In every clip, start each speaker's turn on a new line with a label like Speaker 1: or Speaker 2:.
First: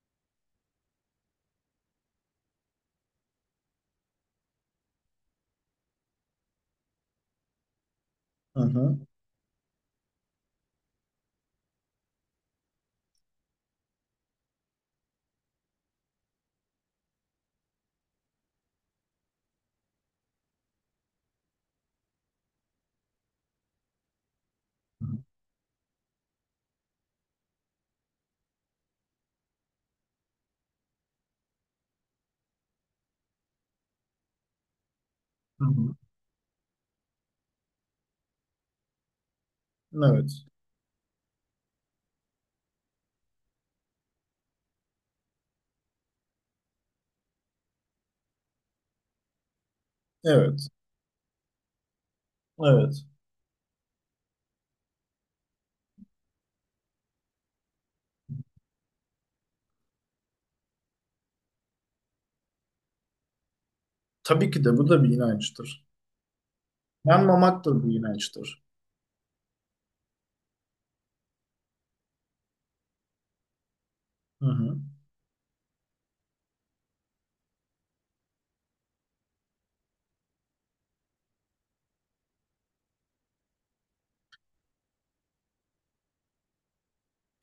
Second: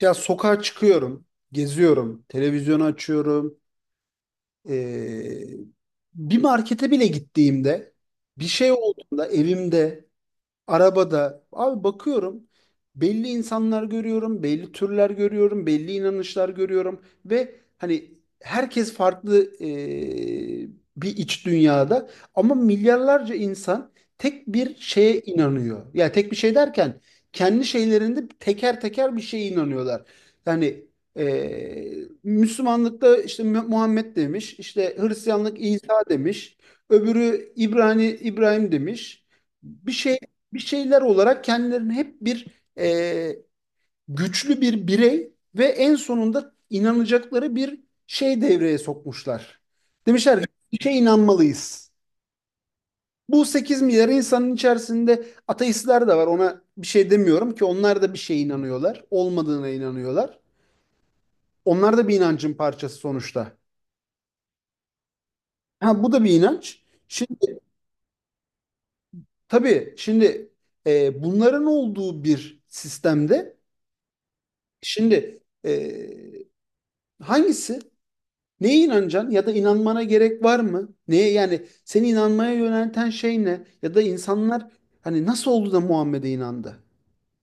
Speaker 1: Ya sokağa çıkıyorum, geziyorum, televizyonu açıyorum. Ee, Bir markete bile gittiğimde, bir
Speaker 2: Hı
Speaker 1: şey
Speaker 2: hı.
Speaker 1: olduğunda evimde, arabada abi bakıyorum, belli insanlar görüyorum, belli türler görüyorum, belli inanışlar görüyorum ve hani herkes farklı, bir iç dünyada, ama milyarlarca insan tek bir şeye inanıyor. Yani tek bir şey derken kendi şeylerinde teker teker bir şeye inanıyorlar. Yani Müslümanlıkta işte Muhammed demiş, işte Hristiyanlık
Speaker 2: Hı hı.
Speaker 1: İsa demiş, öbürü İbrani İbrahim demiş, bir şey
Speaker 2: Evet.
Speaker 1: bir şeyler olarak kendilerini hep bir, e, güçlü bir birey ve en sonunda inanacakları bir şey devreye sokmuşlar. Demişler,
Speaker 2: Evet.
Speaker 1: bir şeye inanmalıyız.
Speaker 2: Evet.
Speaker 1: Bu 8 milyar insanın içerisinde ateistler de var. Ona bir şey demiyorum ki, onlar da bir şeye inanıyorlar. Olmadığına inanıyorlar. Onlar da bir inancın parçası sonuçta.
Speaker 2: Tabii ki de bu da bir inançtır.
Speaker 1: Ha, bu da bir inanç. Şimdi,
Speaker 2: Yanmamak da bir inançtır.
Speaker 1: tabii, şimdi, bunların olduğu bir sistemde,
Speaker 2: Hı hı.
Speaker 1: şimdi, hangisi? Neye inanacaksın, ya da inanmana gerek var mı? Neye, yani seni inanmaya yönelten şey ne? Ya da insanlar hani nasıl oldu da Muhammed'e inandı?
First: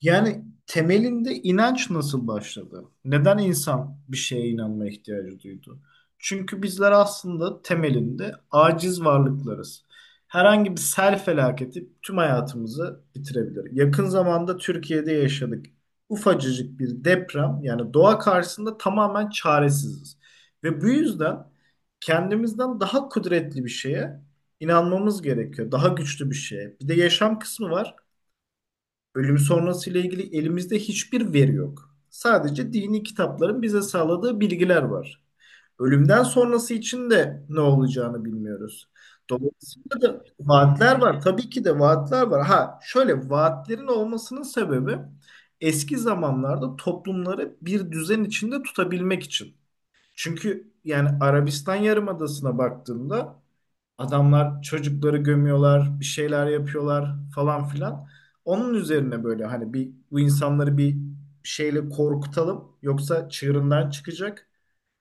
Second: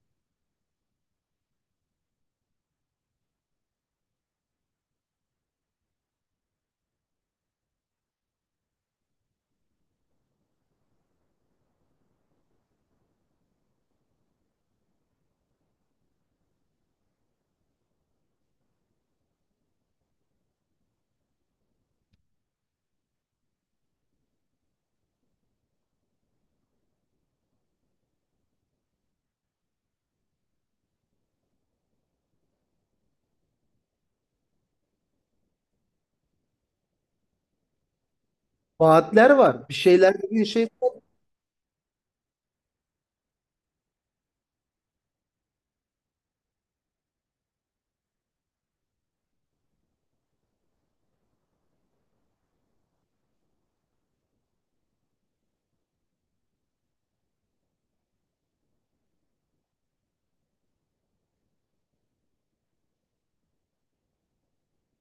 Speaker 2: Yani temelinde inanç nasıl başladı? Neden insan bir şeye inanma ihtiyacı duydu? Çünkü bizler aslında temelinde aciz varlıklarız. Herhangi bir sel felaketi tüm hayatımızı bitirebilir. Yakın zamanda Türkiye'de yaşadık. Ufacıcık bir deprem yani doğa karşısında tamamen çaresiziz. Ve bu yüzden kendimizden daha kudretli bir şeye inanmamız gerekiyor. Daha güçlü bir şeye. Bir de yaşam kısmı var. Ölüm sonrası ile ilgili elimizde hiçbir veri yok. Sadece dini kitapların bize sağladığı bilgiler var. Ölümden sonrası için de ne olacağını bilmiyoruz.
Speaker 1: Vaatler var. Bir
Speaker 2: Dolayısıyla
Speaker 1: şeyler
Speaker 2: da
Speaker 1: dediğin şey
Speaker 2: vaatler var. Tabii ki de vaatler var. Ha şöyle vaatlerin olmasının sebebi eski zamanlarda toplumları bir düzen içinde tutabilmek için. Çünkü yani Arabistan Yarımadası'na baktığında adamlar çocukları gömüyorlar, bir şeyler yapıyorlar falan filan. Onun üzerine böyle hani bir bu insanları bir şeyle korkutalım yoksa çığırından çıkacak.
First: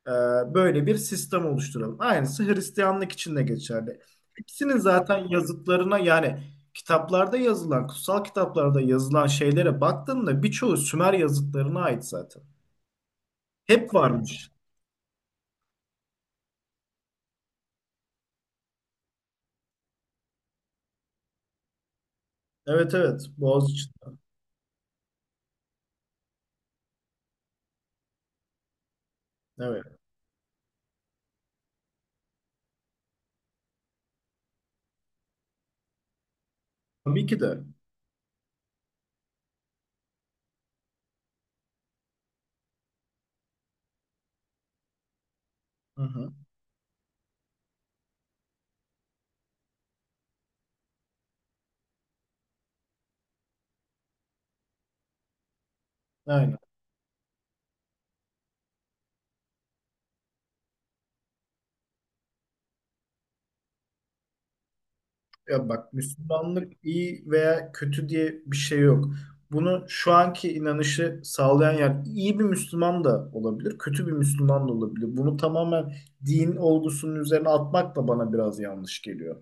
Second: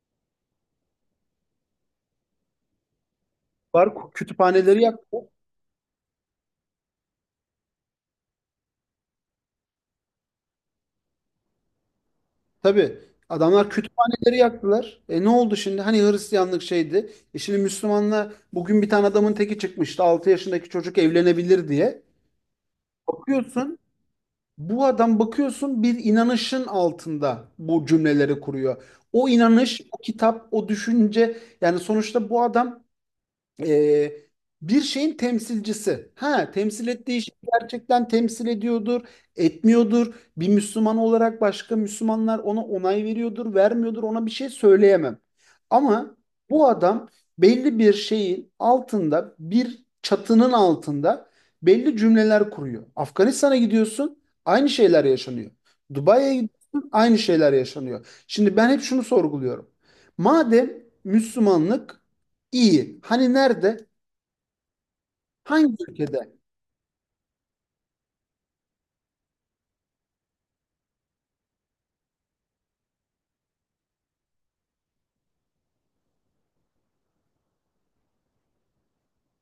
Speaker 2: Ee, Böyle bir sistem oluşturalım. Aynısı Hristiyanlık için de geçerli.
Speaker 1: var.
Speaker 2: Hepsinin
Speaker 1: Kütüphaneleri yaktı.
Speaker 2: zaten yazıtlarına yani kitaplarda yazılan, kutsal kitaplarda yazılan şeylere baktığında birçoğu Sümer yazıtlarına ait zaten.
Speaker 1: Tabii, adamlar
Speaker 2: Hep
Speaker 1: kütüphaneleri
Speaker 2: varmış.
Speaker 1: yaktılar. E, ne oldu şimdi? Hani Hristiyanlık şeydi. E şimdi Müslümanla bugün bir tane adamın teki çıkmıştı. 6 yaşındaki çocuk evlenebilir diye.
Speaker 2: Evet evet,
Speaker 1: Bakıyorsun
Speaker 2: Boğaziçi.
Speaker 1: Bu adam bakıyorsun bir inanışın altında bu cümleleri kuruyor. O inanış,
Speaker 2: Evet.
Speaker 1: o kitap, o düşünce, yani sonuçta bu adam e, bir şeyin temsilcisi. Ha, temsil ettiği
Speaker 2: Tabii
Speaker 1: şey
Speaker 2: ki de.
Speaker 1: gerçekten temsil ediyordur, etmiyordur. Bir Müslüman olarak başka Müslümanlar ona onay veriyordur, vermiyordur. Ona bir şey söyleyemem.
Speaker 2: Hı
Speaker 1: Ama
Speaker 2: hı.
Speaker 1: bu adam belli bir şeyin altında, bir çatının altında belli cümleler kuruyor. Afganistan'a gidiyorsun, aynı şeyler yaşanıyor. Dubai'ye
Speaker 2: Aynen.
Speaker 1: gidiyorsun, aynı şeyler yaşanıyor. Şimdi ben hep şunu sorguluyorum. Madem Müslümanlık. İyi. Hani nerede?
Speaker 2: Ya
Speaker 1: Hangi
Speaker 2: bak,
Speaker 1: ülkede?
Speaker 2: Müslümanlık iyi veya kötü diye bir şey yok. Bunu şu anki inanışı sağlayan yani iyi bir Müslüman da olabilir, kötü bir Müslüman da olabilir. Bunu tamamen din olgusunun üzerine atmak da bana biraz yanlış geliyor.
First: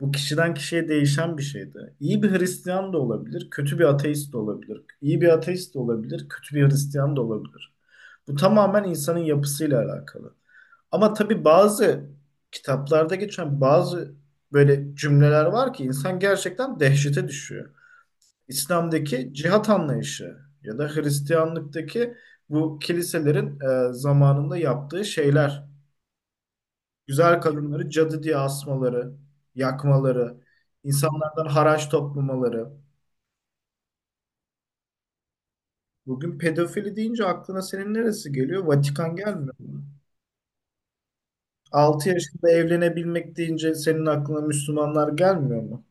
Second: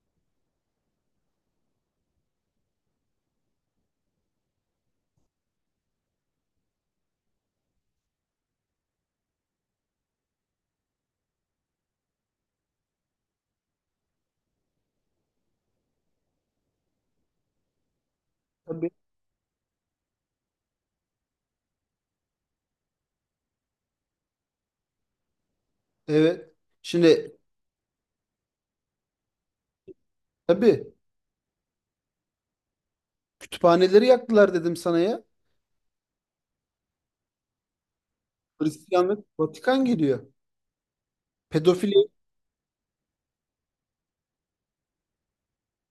Speaker 2: Bu kişiden kişiye değişen bir şeydi. İyi bir Hristiyan da olabilir, kötü bir ateist de olabilir. İyi bir ateist de olabilir, kötü bir Hristiyan da olabilir. Bu tamamen insanın yapısıyla alakalı. Ama tabii bazı kitaplarda geçen bazı böyle cümleler var ki insan gerçekten dehşete düşüyor.
Speaker 1: Tabii.
Speaker 2: İslam'daki cihat anlayışı ya da Hristiyanlıktaki bu kiliselerin zamanında yaptığı şeyler.
Speaker 1: Evet. Şimdi,
Speaker 2: Güzel kadınları cadı diye asmaları, yakmaları,
Speaker 1: tabii,
Speaker 2: insanlardan haraç toplamaları.
Speaker 1: kütüphaneleri yaktılar dedim sana ya.
Speaker 2: Bugün pedofili deyince aklına senin neresi geliyor? Vatikan
Speaker 1: Hristiyanlık,
Speaker 2: gelmiyor
Speaker 1: Vatikan
Speaker 2: mu?
Speaker 1: geliyor.
Speaker 2: 6
Speaker 1: Pedofili.
Speaker 2: yaşında evlenebilmek deyince senin aklına Müslümanlar gelmiyor mu?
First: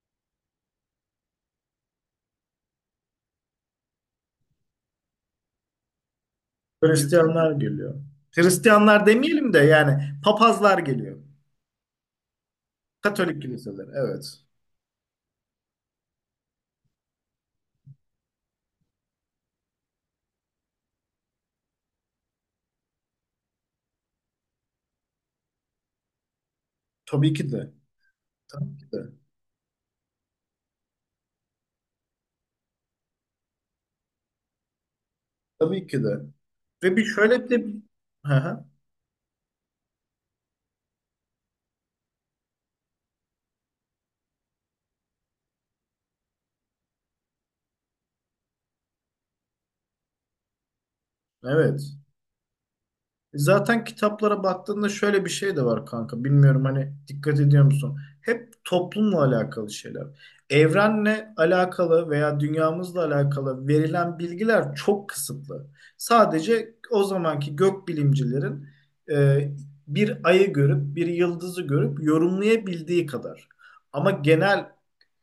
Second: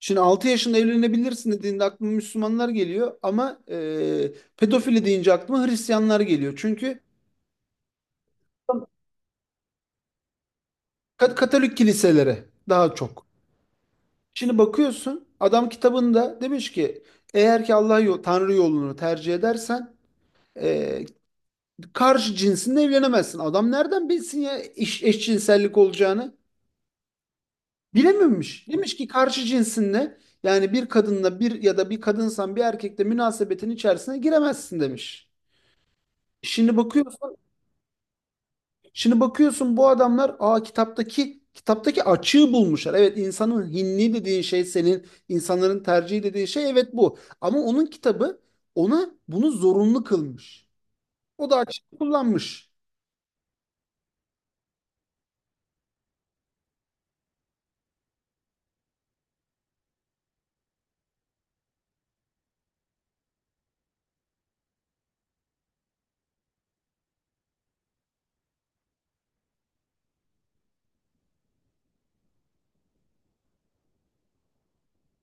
Speaker 1: Şimdi 6 yaşında evlenebilirsin dediğinde aklıma Müslümanlar geliyor, ama pedofili deyince aklıma Hristiyanlar geliyor. Çünkü
Speaker 2: Hristiyanlar geliyor. Hristiyanlar demeyelim de yani papazlar geliyor.
Speaker 1: Katolik kiliselere daha çok.
Speaker 2: Katolik kiliseler, evet.
Speaker 1: Şimdi bakıyorsun, adam kitabında demiş ki, eğer ki Allah yol, Tanrı yolunu tercih edersen, e, karşı cinsinle evlenemezsin. Adam nereden bilsin ya eşcinsellik olacağını?
Speaker 2: Tabii ki de.
Speaker 1: Bilememiş.
Speaker 2: Tabii ki
Speaker 1: Demiş ki
Speaker 2: de.
Speaker 1: karşı cinsinle, yani bir kadınla bir, ya da bir kadınsan bir erkekle münasebetin içerisine giremezsin demiş.
Speaker 2: Tabii ki de.
Speaker 1: Şimdi
Speaker 2: Ve bir
Speaker 1: bakıyorsun,
Speaker 2: şöyle bir de... Hı hı.
Speaker 1: şimdi bakıyorsun bu adamlar, aa, kitaptaki açığı bulmuşlar. Evet, insanın hinni dediğin şey, senin insanların tercihi dediğin şey, evet, bu. Ama onun kitabı ona bunu zorunlu kılmış. O da açığı
Speaker 2: Evet.
Speaker 1: kullanmış.
Speaker 2: Zaten kitaplara baktığında şöyle bir şey de var kanka. Bilmiyorum hani, dikkat ediyor musun? Hep toplumla alakalı şeyler. Evrenle alakalı veya dünyamızla alakalı verilen bilgiler çok kısıtlı. Sadece o zamanki gökbilimcilerin e, bir ayı görüp bir yıldızı görüp yorumlayabildiği kadar. Ama genel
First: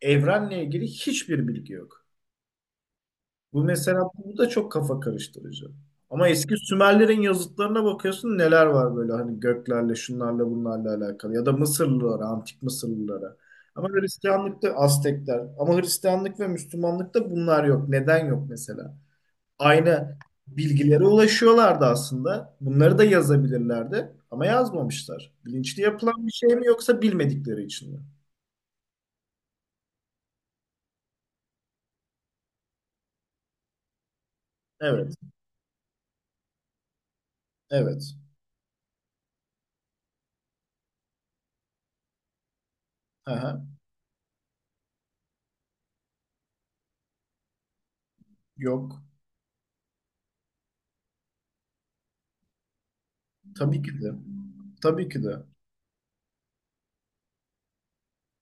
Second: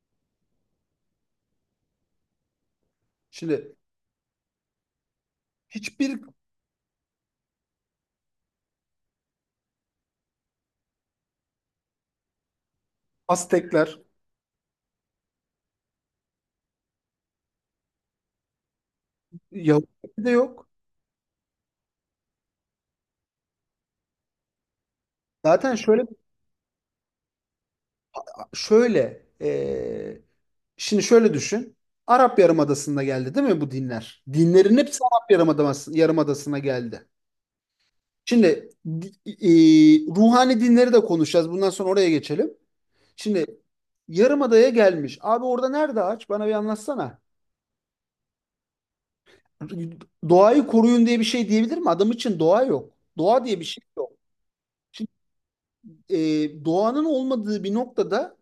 Speaker 2: evrenle ilgili hiçbir bilgi yok. Bu
Speaker 1: Şimdi
Speaker 2: mesela, bu da çok kafa karıştırıcı.
Speaker 1: hiçbir
Speaker 2: Ama eski Sümerlerin yazıtlarına bakıyorsun, neler var böyle hani göklerle şunlarla bunlarla alakalı, ya da Mısırlılara, antik Mısırlılara. Ama
Speaker 1: Aztekler,
Speaker 2: Hristiyanlıkta Aztekler, ama Hristiyanlık ve Müslümanlıkta bunlar yok. Neden yok mesela?
Speaker 1: Yahudi
Speaker 2: Aynı
Speaker 1: de yok.
Speaker 2: bilgilere ulaşıyorlardı aslında. Bunları da yazabilirlerdi ama yazmamışlar.
Speaker 1: Zaten
Speaker 2: Bilinçli
Speaker 1: şöyle
Speaker 2: yapılan bir şey mi yoksa bilmedikleri için mi?
Speaker 1: şöyle şimdi şöyle düşün. Arap Yarımadası'nda geldi değil mi bu dinler? Dinlerin hepsi
Speaker 2: Evet,
Speaker 1: Arap Yarımadası'na geldi.
Speaker 2: evet.
Speaker 1: Şimdi ruhani dinleri de konuşacağız. Bundan sonra oraya geçelim. Şimdi
Speaker 2: Aha,
Speaker 1: Yarımada'ya gelmiş. Abi orada nerede ağaç? Bana bir anlatsana.
Speaker 2: yok.
Speaker 1: Doğayı koruyun diye bir şey diyebilir mi? Adam için doğa yok. Doğa diye bir
Speaker 2: Tabii
Speaker 1: şey
Speaker 2: ki
Speaker 1: yok.
Speaker 2: de. Tabii
Speaker 1: Şimdi,
Speaker 2: ki de.
Speaker 1: doğanın olmadığı bir noktada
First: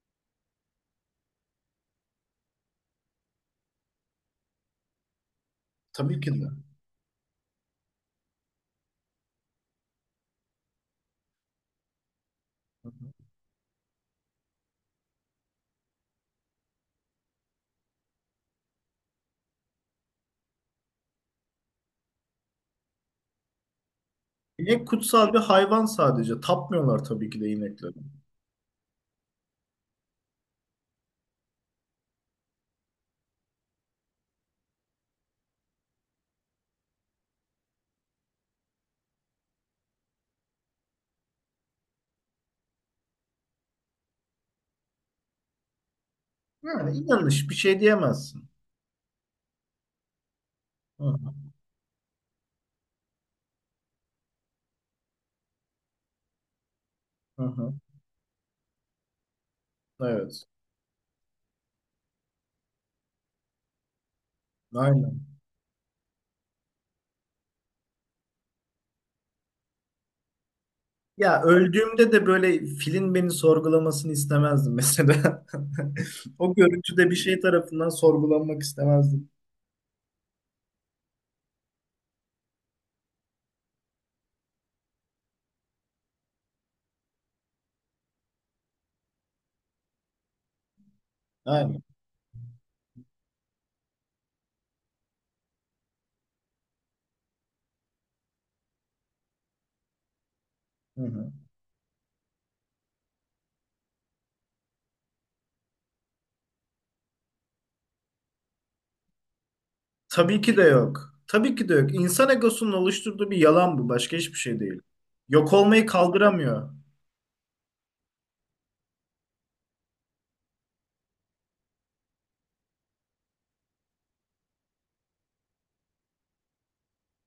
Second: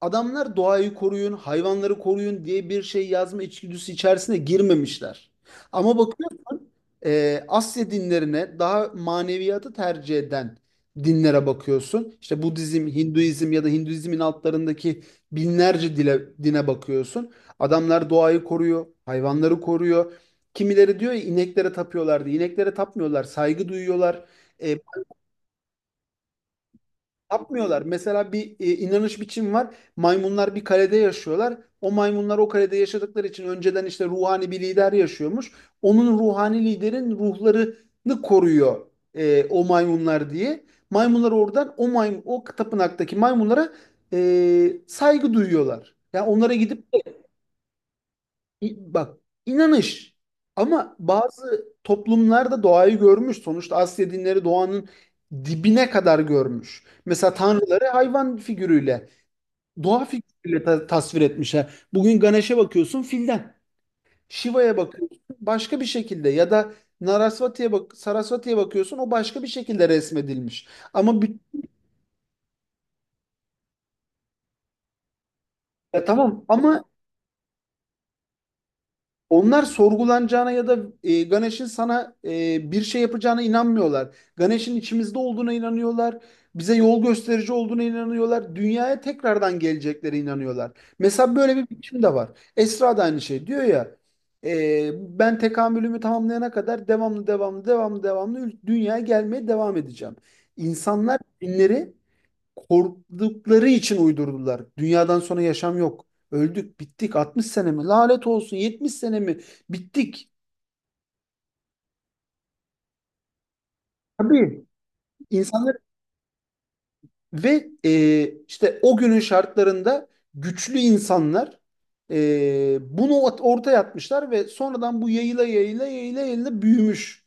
Speaker 1: adamlar doğayı koruyun, hayvanları koruyun diye bir şey yazma içgüdüsü içerisine girmemişler. Ama
Speaker 2: Tabii ki de. Hı
Speaker 1: bakıyorsun Asya dinlerine, daha maneviyatı tercih eden dinlere bakıyorsun. İşte Budizm,
Speaker 2: hı.
Speaker 1: Hinduizm, ya da Hinduizmin altlarındaki binlerce dile, dine bakıyorsun. Adamlar doğayı koruyor, hayvanları koruyor. Kimileri diyor ya, ineklere tapıyorlardı. İneklere tapmıyorlar, saygı duyuyorlar. E,
Speaker 2: İnek kutsal bir hayvan sadece. Tapmıyorlar tabii ki de
Speaker 1: yapmıyorlar.
Speaker 2: inekleri.
Speaker 1: Mesela bir inanış biçim var. Maymunlar bir kalede yaşıyorlar. O maymunlar o kalede yaşadıkları için, önceden işte ruhani bir lider yaşıyormuş. Onun ruhani liderin ruhlarını koruyor o maymunlar diye. Maymunlar oradan, o maymun, o tapınaktaki maymunlara saygı duyuyorlar. Yani onlara gidip
Speaker 2: Yani inanış, bir şey diyemezsin.
Speaker 1: Bak, inanış ama
Speaker 2: Hı hı.
Speaker 1: bazı toplumlarda doğayı görmüş. Sonuçta Asya dinleri doğanın dibine kadar görmüş. Mesela
Speaker 2: Hı hı.
Speaker 1: tanrıları hayvan figürüyle, doğa
Speaker 2: Evet.
Speaker 1: figürüyle tasvir etmişler. Bugün Ganesh'e bakıyorsun filden. Shiva'ya bakıyorsun
Speaker 2: Aynen.
Speaker 1: başka bir şekilde, ya da Narasvati'ye bak, Sarasvati'ye bakıyorsun, o başka bir şekilde resmedilmiş. Ama bir,
Speaker 2: Ya öldüğümde de böyle filin beni sorgulamasını istemezdim mesela.
Speaker 1: ya tamam
Speaker 2: O
Speaker 1: ama
Speaker 2: görüntüde bir şey tarafından sorgulanmak istemezdim.
Speaker 1: onlar sorgulanacağına ya da Ganesh'in sana bir şey yapacağına inanmıyorlar. Ganesh'in içimizde olduğuna inanıyorlar. Bize yol gösterici olduğuna inanıyorlar. Dünyaya tekrardan geleceklere inanıyorlar. Mesela böyle bir
Speaker 2: Aynen.
Speaker 1: biçim de var. Esra da aynı şey diyor ya. Ben tekamülümü tamamlayana kadar devamlı devamlı devamlı devamlı dünyaya gelmeye devam edeceğim.
Speaker 2: Hı
Speaker 1: İnsanlar
Speaker 2: hı.
Speaker 1: dinleri korktukları için uydurdular. Dünyadan sonra yaşam yok. Öldük, bittik. 60 sene mi? Lanet olsun. 70 sene mi? Bittik.
Speaker 2: Tabii ki de yok. Tabii ki de yok. İnsan egosunun oluşturduğu bir yalan bu. Başka hiçbir şey
Speaker 1: Tabii.
Speaker 2: değil. Yok
Speaker 1: İnsanlar
Speaker 2: olmayı kaldıramıyor.
Speaker 1: ve işte o günün şartlarında güçlü insanlar bunu ortaya atmışlar ve sonradan bu yayıla yayıla yayıla yayıla büyümüş.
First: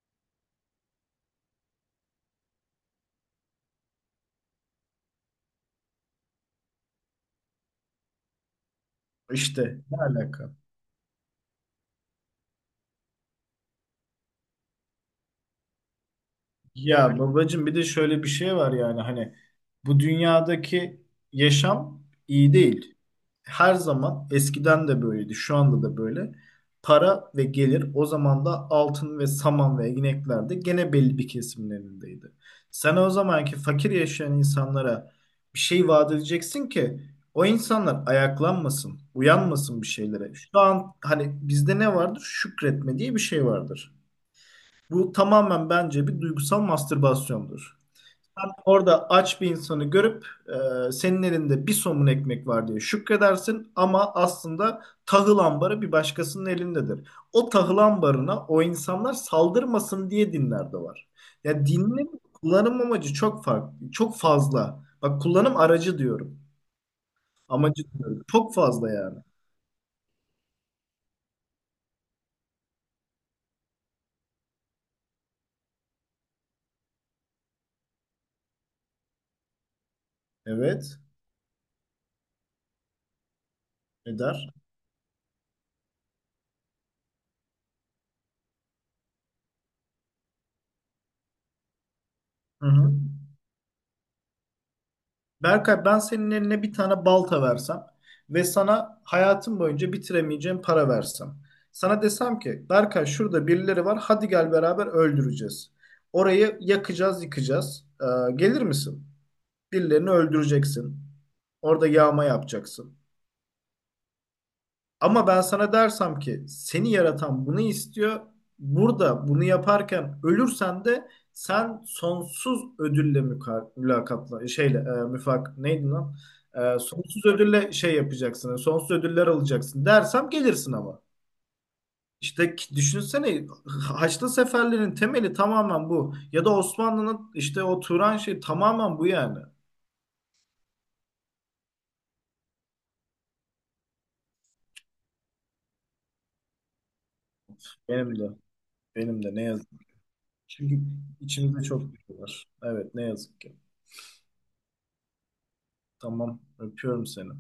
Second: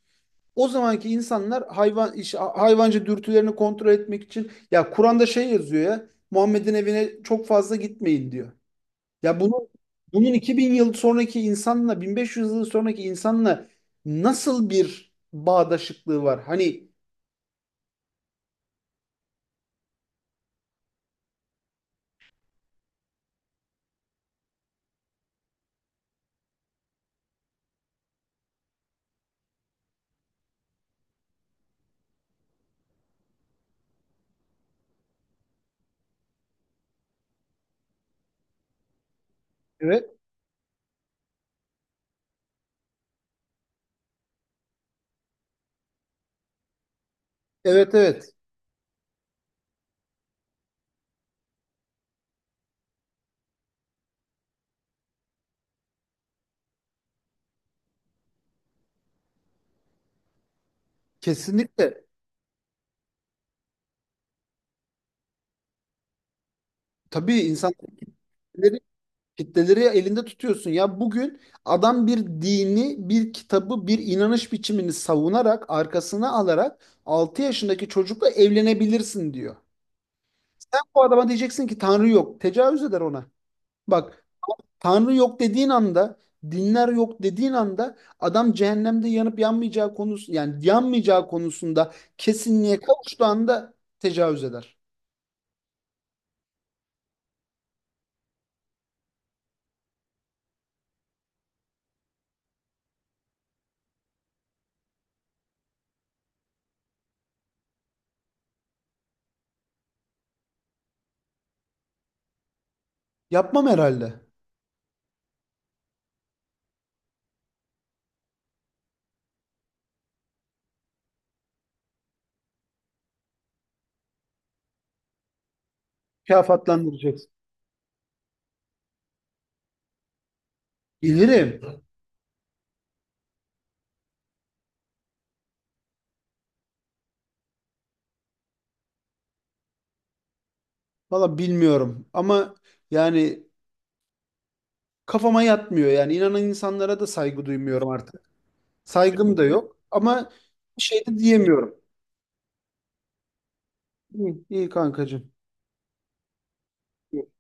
Speaker 1: O zamanki insanlar hayvancı dürtülerini kontrol etmek için, ya Kur'an'da şey yazıyor, ya Muhammed'in evine çok fazla gitmeyin diyor. Ya bunu
Speaker 2: İşte ne
Speaker 1: bunun
Speaker 2: alaka?
Speaker 1: 2000 yıl sonraki insanla, 1500 yıl sonraki insanla nasıl bir bağdaşıklığı var? Hani,
Speaker 2: Ya babacığım, bir de şöyle bir şey var yani hani bu dünyadaki yaşam iyi değil. Her zaman eskiden de böyleydi, şu anda da böyle. Para ve gelir o zaman da altın ve saman ve ineklerde, gene belli bir kesimin elindeydi. Sen o zamanki fakir yaşayan insanlara bir şey vaat edeceksin ki o insanlar ayaklanmasın, uyanmasın bir
Speaker 1: evet,
Speaker 2: şeylere. Şu an hani bizde ne vardır? Şükretme diye bir şey vardır. Bu tamamen bence bir duygusal mastürbasyondur.
Speaker 1: evet, evet,
Speaker 2: Sen orada aç bir insanı görüp senin elinde bir somun ekmek var diye şükredersin ama aslında tahıl ambarı bir başkasının elindedir. O tahıl ambarına o insanlar saldırmasın diye dinler de var. Ya,
Speaker 1: kesinlikle.
Speaker 2: dinin kullanım amacı çok farklı, çok fazla. Bak, kullanım aracı diyorum.
Speaker 1: Tabii, insan
Speaker 2: Amacı diyorum. Çok
Speaker 1: kitleleri,
Speaker 2: fazla yani.
Speaker 1: kitleleri elinde tutuyorsun. Ya bugün adam bir dini, bir kitabı, bir inanış biçimini savunarak, arkasına alarak 6 yaşındaki çocukla evlenebilirsin diyor. Sen
Speaker 2: Evet.
Speaker 1: bu adama diyeceksin ki Tanrı yok. Tecavüz eder ona. Bak,
Speaker 2: Eder.
Speaker 1: Tanrı yok dediğin anda, dinler yok dediğin anda, adam cehennemde yanıp yanmayacağı konusu, yani yanmayacağı konusunda
Speaker 2: Hı
Speaker 1: kesinliğe
Speaker 2: hı.
Speaker 1: kavuştuğu anda tecavüz eder.
Speaker 2: Berkay, ben senin eline bir tane balta versem ve sana hayatım boyunca bitiremeyeceğim para versem. Sana desem ki Berkay, şurada birileri var, hadi gel beraber öldüreceğiz. Orayı yakacağız, yıkacağız. Gelir misin? Birilerini öldüreceksin. Orada yağma yapacaksın.
Speaker 1: Yapmam herhalde.
Speaker 2: Ama ben sana dersem ki seni yaratan bunu istiyor. Burada bunu yaparken ölürsen de sen sonsuz ödülle mülakatla şeyle müfak neydi lan? Sonsuz
Speaker 1: Mükafatlandıracaksın.
Speaker 2: ödülle şey yapacaksın. Sonsuz ödüller alacaksın dersem gelirsin ama.
Speaker 1: Bilirim.
Speaker 2: İşte düşünsene, Haçlı seferlerin temeli tamamen bu. Ya da Osmanlı'nın işte o Turan şey, tamamen bu yani.
Speaker 1: Valla bilmiyorum ama, yani kafama yatmıyor. Yani inanan insanlara da saygı duymuyorum
Speaker 2: Benim
Speaker 1: artık.
Speaker 2: de. Benim de
Speaker 1: Saygım
Speaker 2: ne
Speaker 1: da
Speaker 2: yazık
Speaker 1: yok
Speaker 2: ki.
Speaker 1: ama
Speaker 2: Çünkü
Speaker 1: bir şey de
Speaker 2: içimizde
Speaker 1: diyemiyorum.
Speaker 2: çok bir şey var. Evet, ne yazık ki.
Speaker 1: İyi, iyi kankacığım.
Speaker 2: Tamam. Öpüyorum seni.